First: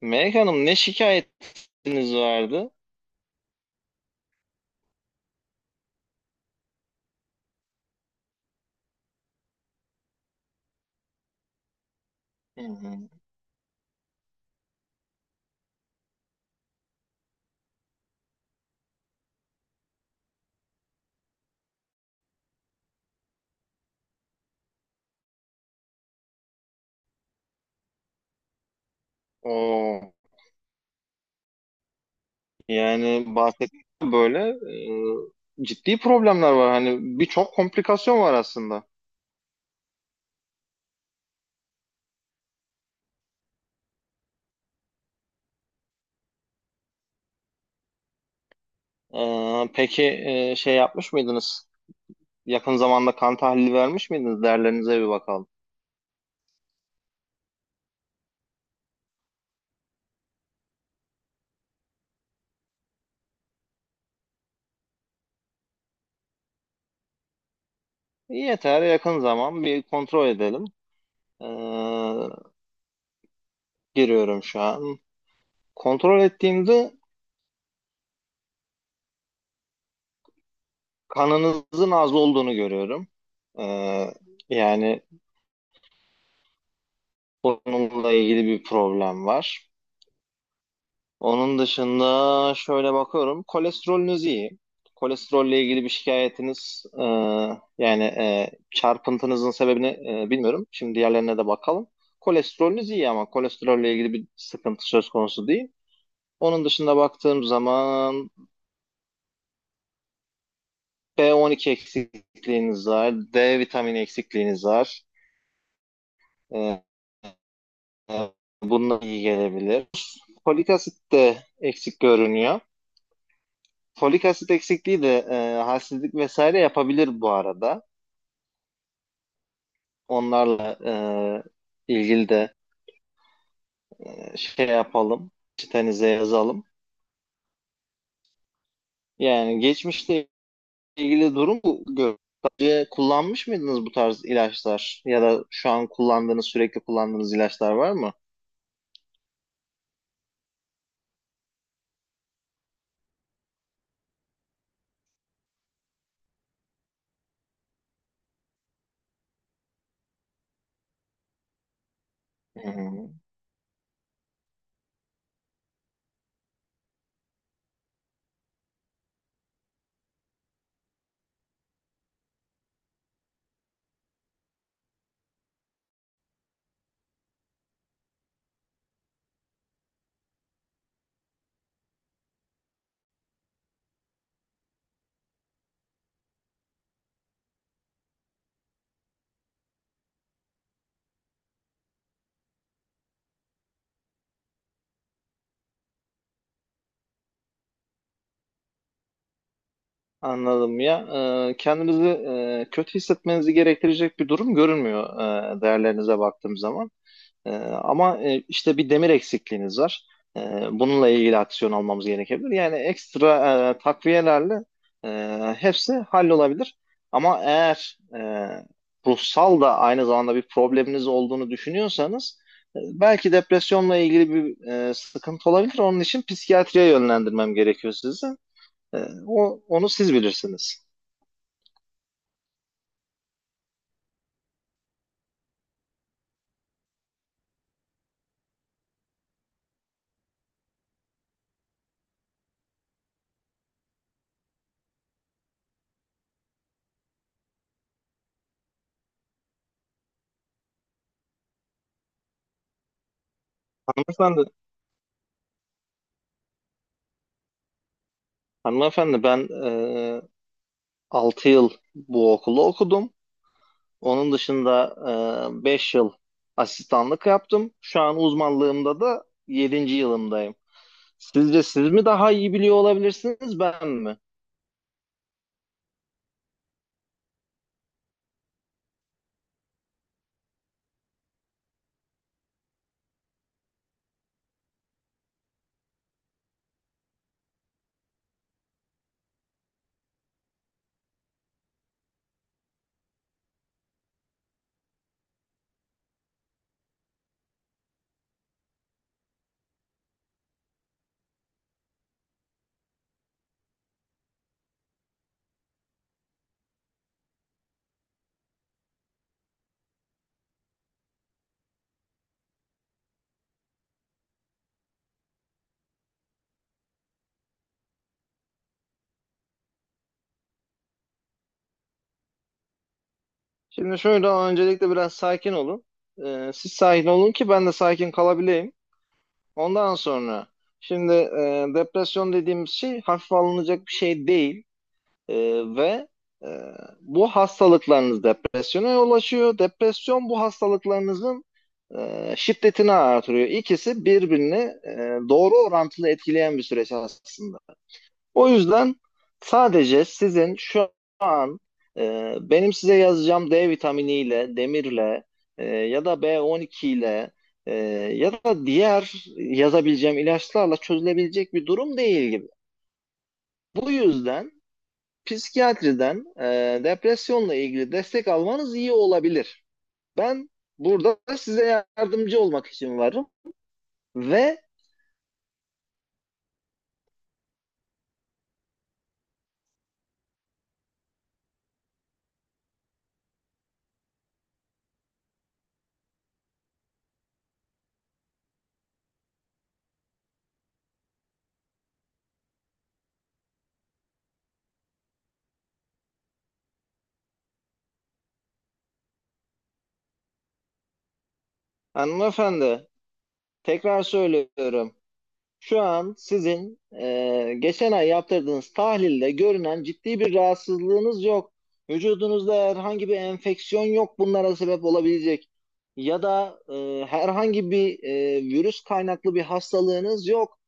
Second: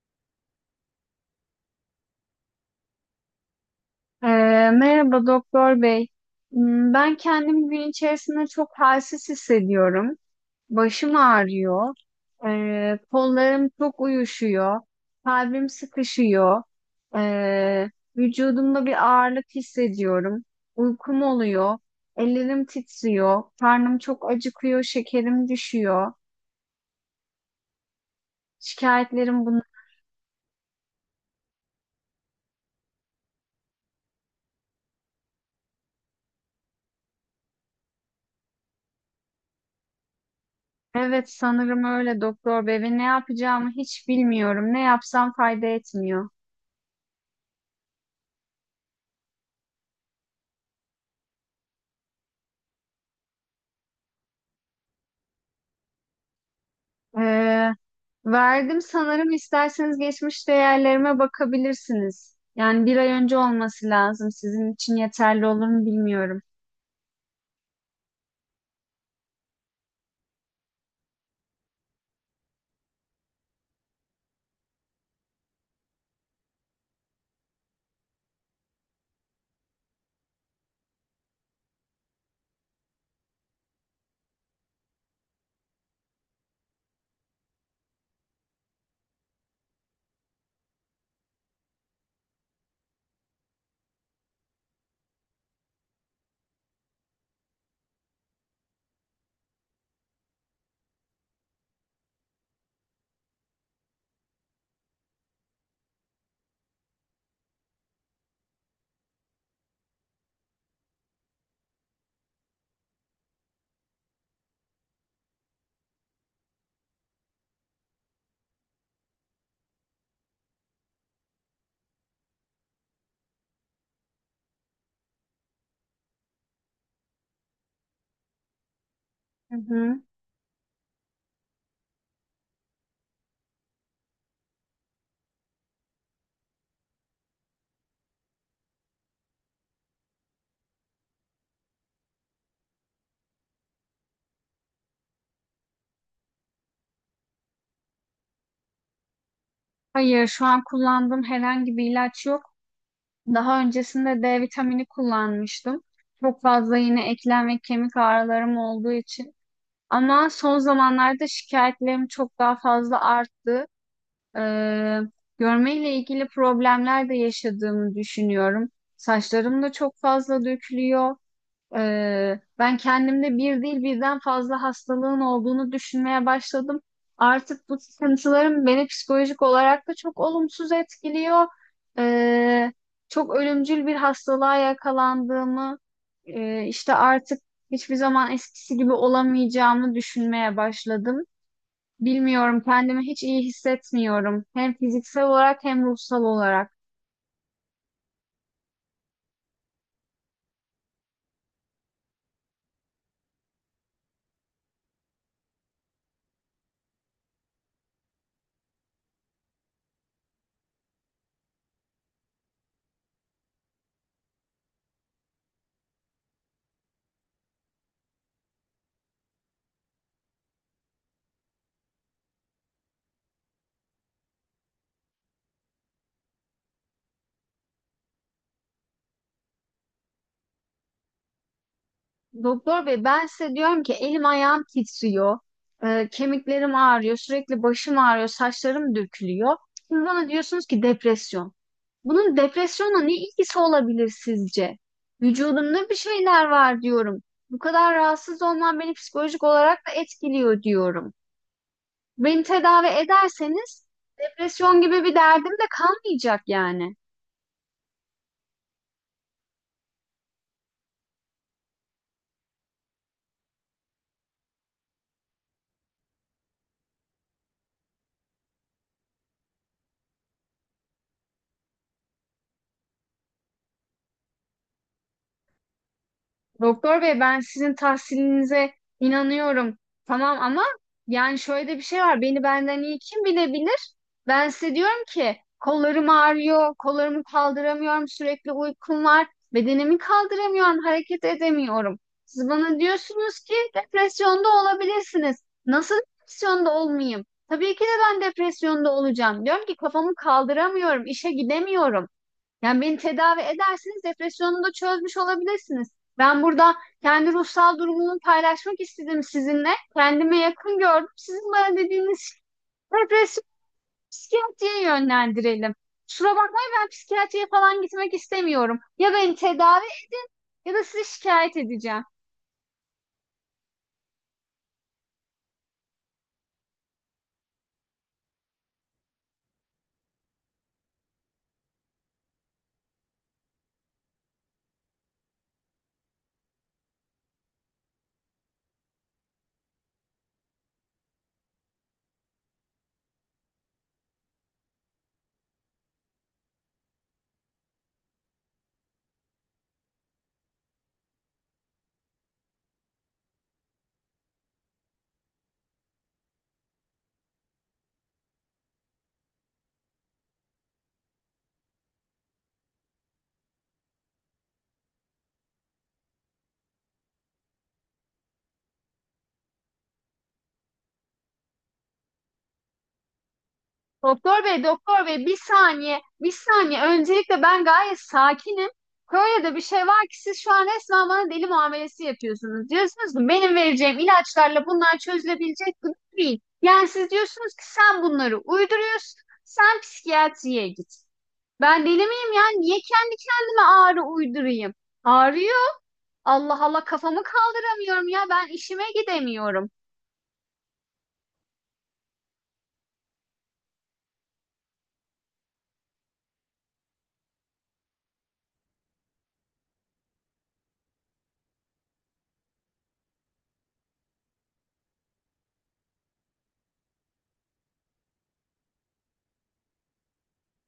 Melek Hanım ne şikayetiniz vardı? Ee, merhaba doktor bey. Hmm, ben kendimi gün içerisinde çok halsiz hissediyorum. Başım ağrıyor. Hı hı. Kollarım çok uyuşuyor. Kalbim sıkışıyor. Ee, vücudumda bir ağırlık hissediyorum. Uykum oluyor. Ellerim titriyor. Karnım çok acıkıyor. Şekerim düşüyor. Şikayetlerim bunlar. O yani bahsettiğim böyle ciddi problemler var. Hani birçok komplikasyon var aslında. Evet sanırım öyle doktor bey ve ne yapacağımı hiç bilmiyorum. Ne yapsam fayda etmiyor. Peki şey yapmış mıydınız? Yakın zamanda kan tahlili vermiş miydiniz? Değerlerinize bir bakalım. Ee, verdim sanırım isterseniz geçmiş değerlerime bakabilirsiniz. Yani bir ay önce olması lazım. Sizin için yeterli olur mu bilmiyorum. Yeter yakın zaman bir kontrol edelim. E, giriyorum şu an. Kontrol ettiğimde kanınızın az olduğunu görüyorum. E, yani onunla ilgili bir problem var. Onun dışında şöyle bakıyorum. Kolesterolünüz iyi. Kolesterolle ilgili bir şikayetiniz yani çarpıntınızın sebebini bilmiyorum. Şimdi diğerlerine de bakalım. Kolesterolünüz iyi ama kolesterolle ilgili bir sıkıntı söz konusu değil. Onun dışında baktığım zaman B12 eksikliğiniz var, D vitamini eksikliğiniz var. E, e, bununla iyi gelebilir. Folik asit de eksik görünüyor. Folik asit eksikliği de halsizlik vesaire yapabilir bu arada. Hı hı. Onlarla ilgili de şey yapalım, çitenize yazalım. Yani geçmişte ilgili durum bu. Önce kullanmış mıydınız bu tarz ilaçlar ya da şu an kullandığınız, sürekli kullandığınız ilaçlar var mı? Hayır, şu an kullandığım herhangi bir ilaç yok. Daha öncesinde D vitamini kullanmıştım. Çok fazla yine eklem ve kemik ağrılarım olduğu için. Ama son zamanlarda şikayetlerim çok daha fazla Hmm, arttı. Ee, görmeyle ilgili problemler de yaşadığımı düşünüyorum. Saçlarım da çok fazla dökülüyor. Ben kendimde bir değil birden fazla hastalığın olduğunu düşünmeye başladım. Artık bu sıkıntılarım beni psikolojik olarak da çok olumsuz etkiliyor. Ee, çok ölümcül bir hastalığa yakalandığımı, işte artık hiçbir zaman eskisi gibi olamayacağımı düşünmeye başladım. Bilmiyorum, kendimi hiç iyi hissetmiyorum. Hem fiziksel olarak hem ruhsal olarak. anladım ya. Kendinizi kötü hissetmenizi gerektirecek bir durum görünmüyor değerlerinize baktığım zaman. Ee, ama işte bir demir eksikliğiniz var. Bununla ilgili aksiyon almamız gerekebilir. Yani ekstra takviyelerle e, hepsi hallolabilir. Ama eğer ruhsal da aynı zamanda bir probleminiz olduğunu düşünüyorsanız belki depresyonla ilgili bir sıkıntı olabilir. Onun için psikiyatriye yönlendirmem gerekiyor sizi. E, onu siz bilirsiniz. Doktor bey, ben size diyorum ki elim ayağım titriyor, kemiklerim ağrıyor, sürekli başım ağrıyor, saçlarım dökülüyor. Siz bana diyorsunuz ki depresyon. Bunun depresyonla ne ilgisi olabilir sizce? Vücudumda bir şeyler var diyorum. Bu kadar rahatsız olmam beni psikolojik olarak da etkiliyor diyorum. Beni tedavi ederseniz Hanımefendi, depresyon gibi bir derdim de kalmayacak yani. hanımefendi ben 6 yıl bu okulu okudum. Onun dışında 5 yıl asistanlık yaptım. Şu an uzmanlığımda da yedinci yılımdayım. Sizce siz mi daha iyi biliyor olabilirsiniz, ben mi? Doktor bey ben sizin tahsilinize inanıyorum. Tamam ama yani şöyle de bir şey var. Beni benden iyi kim bilebilir? Ben size diyorum ki kollarım ağrıyor, kollarımı kaldıramıyorum, sürekli uykum var, bedenimi kaldıramıyorum, hareket edemiyorum. Siz bana diyorsunuz ki depresyonda olabilirsiniz. Nasıl depresyonda olmayayım? Tabii ki de ben depresyonda olacağım. Diyorum ki kafamı kaldıramıyorum, işe gidemiyorum. Yani beni tedavi edersiniz, depresyonumu da çözmüş olabilirsiniz. Ben burada kendi ruhsal durumumu paylaşmak istedim sizinle. Kendime yakın gördüm. Sizin bana dediğiniz depresyon psikiyatriye yönlendirelim. Kusura bakmayın ben psikiyatriye falan gitmek istemiyorum. Ya beni tedavi edin ya da sizi şikayet edeceğim. Şimdi şöyle öncelikle biraz sakin olun. Siz sakin olun ki ben de sakin kalabileyim. Ondan sonra şimdi depresyon dediğimiz şey hafif alınacak bir şey değil. Ee, ve e, bu hastalıklarınız depresyona yol açıyor. Depresyon bu hastalıklarınızın şiddetini artırıyor. İkisi birbirini doğru orantılı etkileyen bir süreç aslında. O yüzden sadece sizin şu an benim size yazacağım D vitaminiyle, demirle ya da B12 ile e, ya da diğer yazabileceğim ilaçlarla çözülebilecek bir durum değil gibi. Bu yüzden psikiyatriden depresyonla ilgili destek almanız iyi olabilir. Ben burada size yardımcı olmak için varım Doktor ve bey, doktor bey bir saniye, bir saniye. Öncelikle ben gayet sakinim. Kore'de bir şey var ki siz şu an resmen bana deli muamelesi yapıyorsunuz. Diyorsunuz ki benim vereceğim ilaçlarla bunlar çözülebilecek gibi değil. Yani siz diyorsunuz ki sen bunları uyduruyorsun, sen psikiyatriye git. Ben deli miyim ya? Niye kendi kendime ağrı uydurayım? Ağrıyor. Allah Allah kafamı kaldıramıyorum ya. Ben işime gidemiyorum. hanımefendi tekrar söylüyorum. Şu an sizin geçen ay yaptırdığınız tahlilde görünen ciddi bir rahatsızlığınız yok. Vücudunuzda herhangi bir enfeksiyon yok bunlara sebep olabilecek. Ya da herhangi bir virüs kaynaklı bir hastalığınız yok.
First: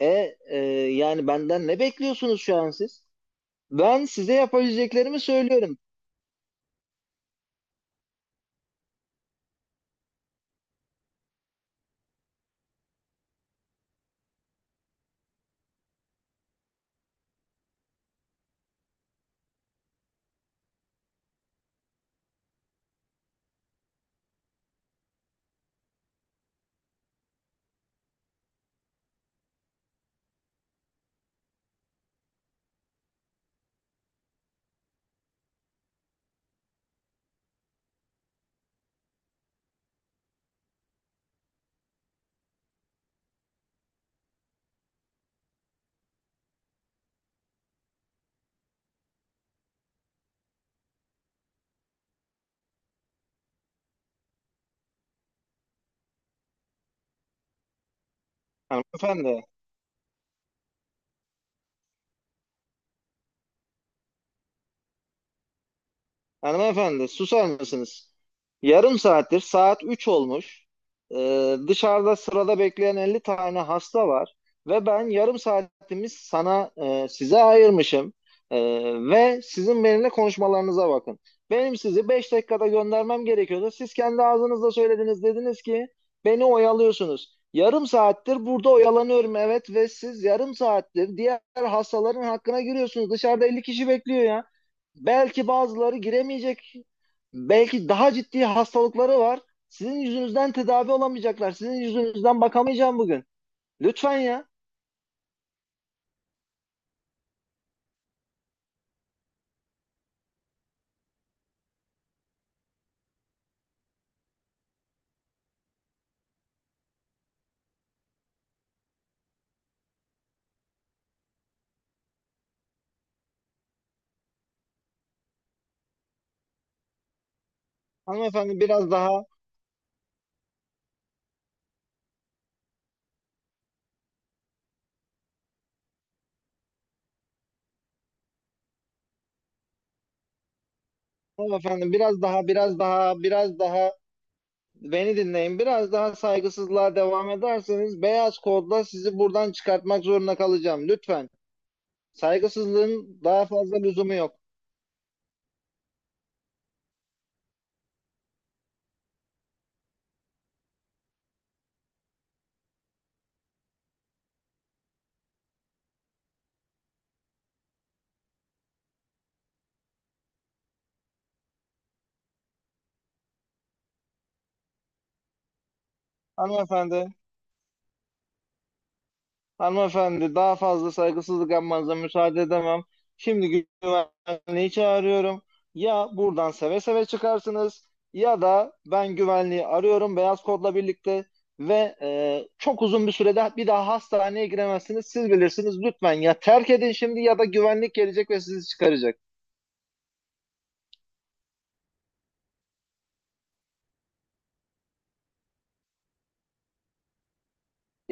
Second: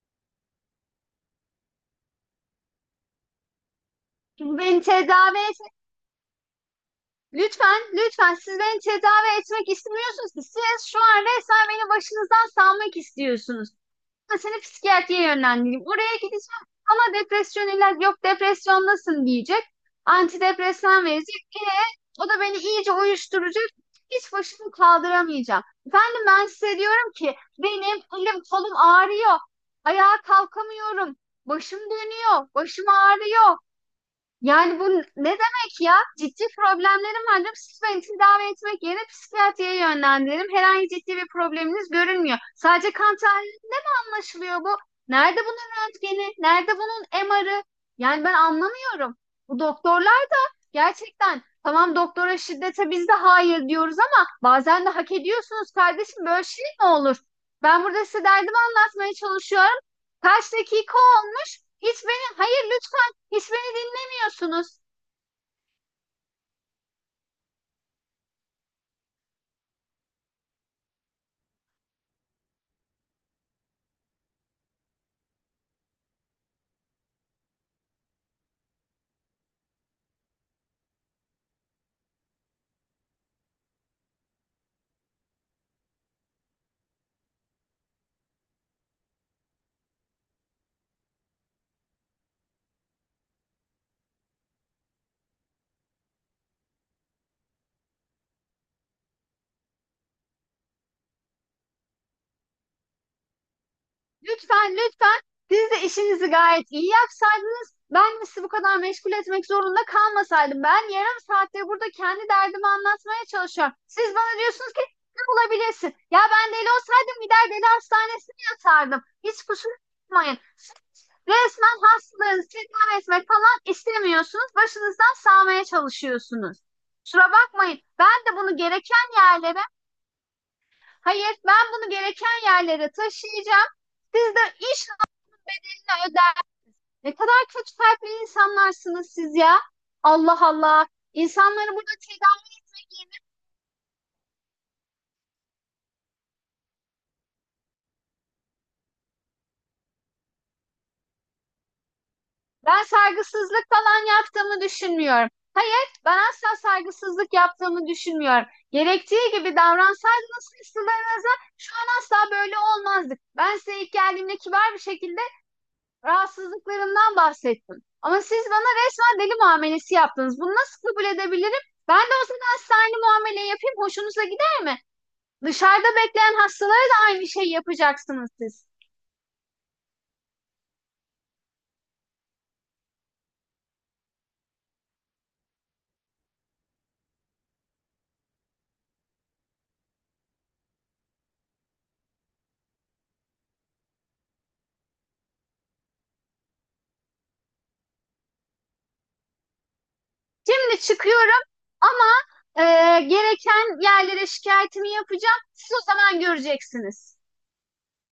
E, e, yani benden ne bekliyorsunuz şu an siz? Ben size Beni yapabileceklerimi tedavi söylüyorum. lütfen, lütfen siz beni tedavi etmek istemiyorsunuz ki. Siz şu an resmen beni başınızdan salmak istiyorsunuz. Ben seni psikiyatriye yönlendireyim. Oraya gideceğim ama depresyon ilaç yok depresyondasın diyecek. Antidepresan verecek. O da beni iyice uyuşturacak. Hiç başımı kaldıramayacağım. Efendim ben size diyorum ki benim elim kolum ağrıyor. Ayağa kalkamıyorum. Başım dönüyor. Başım ağrıyor. Yani bu ne demek ya? Ciddi problemlerim var diyorum. Siz beni tedavi etmek yerine psikiyatriye yönlendirelim. Herhangi ciddi bir probleminiz görünmüyor. Sadece kan anlaşılıyor bu? Nerede bunun röntgeni? Nerede bunun MR'ı? Yani ben anlamıyorum. Bu doktorlar da gerçekten tamam doktora şiddete biz de hayır diyoruz ama bazen de hak ediyorsunuz kardeşim böyle şey mi olur? Ben burada size derdimi anlatmaya Hanımefendi. çalışıyorum. Kaç dakika olmuş? Hiç beni hayır lütfen hiç beni dinlemiyorsunuz. Hanımefendi susar mısınız? Yarım saattir saat 3 olmuş. Dışarıda sırada bekleyen 50 tane hasta var. Ve ben yarım saatimi size ayırmışım. Ee, ve sizin benimle konuşmalarınıza bakın. Benim sizi 5 dakikada göndermem gerekiyordu. Siz kendi ağzınızla söylediniz. Dediniz ki beni oyalıyorsunuz. Yarım saattir burada oyalanıyorum, evet, ve siz yarım saattir diğer hastaların hakkına giriyorsunuz. Dışarıda 50 kişi bekliyor ya. Belki bazıları giremeyecek. Belki daha ciddi hastalıkları var. Sizin yüzünüzden tedavi olamayacaklar. Sizin yüzünüzden bakamayacağım bugün. Lütfen ya. Lütfen lütfen siz de işinizi gayet iyi yapsaydınız ben sizi bu kadar meşgul etmek zorunda kalmasaydım. Ben yarım saattir burada kendi derdimi anlatmaya çalışıyorum. Siz bana diyorsunuz ki ne olabilirsin? Ya ben deli olsaydım gider deli hastanesine yatardım. Hiç kusura bakmayın. Siz resmen hastalarınızı tedavi etmek falan istemiyorsunuz. Başınızdan sağmaya çalışıyorsunuz. Kusura bakmayın. Ben de bunu Hanımefendi biraz gereken daha, yerlere, hayır ben bunu gereken yerlere taşıyacağım. Siz de iş ne kadar kötü kalpli insanlarsınız siz ya. Allah Allah. İnsanları burada hanımefendi biraz daha, çiğden... biraz daha beni dinleyin. Biraz daha saygısızlığa devam ederseniz beyaz kodla sizi buradan çıkartmak zorunda kalacağım. Lütfen. Ben Saygısızlığın daha saygısızlık fazla lüzumu falan yok. yaptığımı düşünmüyorum. Hayır, ben asla saygısızlık yaptığımı düşünmüyorum. Gerektiği gibi davransaydınız hırslarınıza şu an asla böyle olmazdık. Ben size ilk geldiğimde kibar bir şekilde rahatsızlıklarımdan bahsettim. Ama siz bana resmen deli muamelesi yaptınız. Bunu nasıl kabul edebilirim? Ben de o zaman size muamele yapayım. Hoşunuza gider mi? Dışarıda bekleyen hastalara da Hanımefendi. aynı şeyi yapacaksınız siz. Hanımefendi daha fazla saygısızlık yapmanıza müsaade edemem. Şimdi güvenliği çağırıyorum. Ya buradan seve seve çıkarsınız ya da ben güvenliği arıyorum beyaz kodla birlikte ve çok uzun bir sürede bir daha hastaneye giremezsiniz. Siz bilirsiniz, lütfen ya, terk edin şimdi ya da güvenlik gelecek ve sizi çıkaracak. Şimdi çıkıyorum ama e, gereken yerlere şikayetimi yapacağım. Siz o zaman göreceksiniz.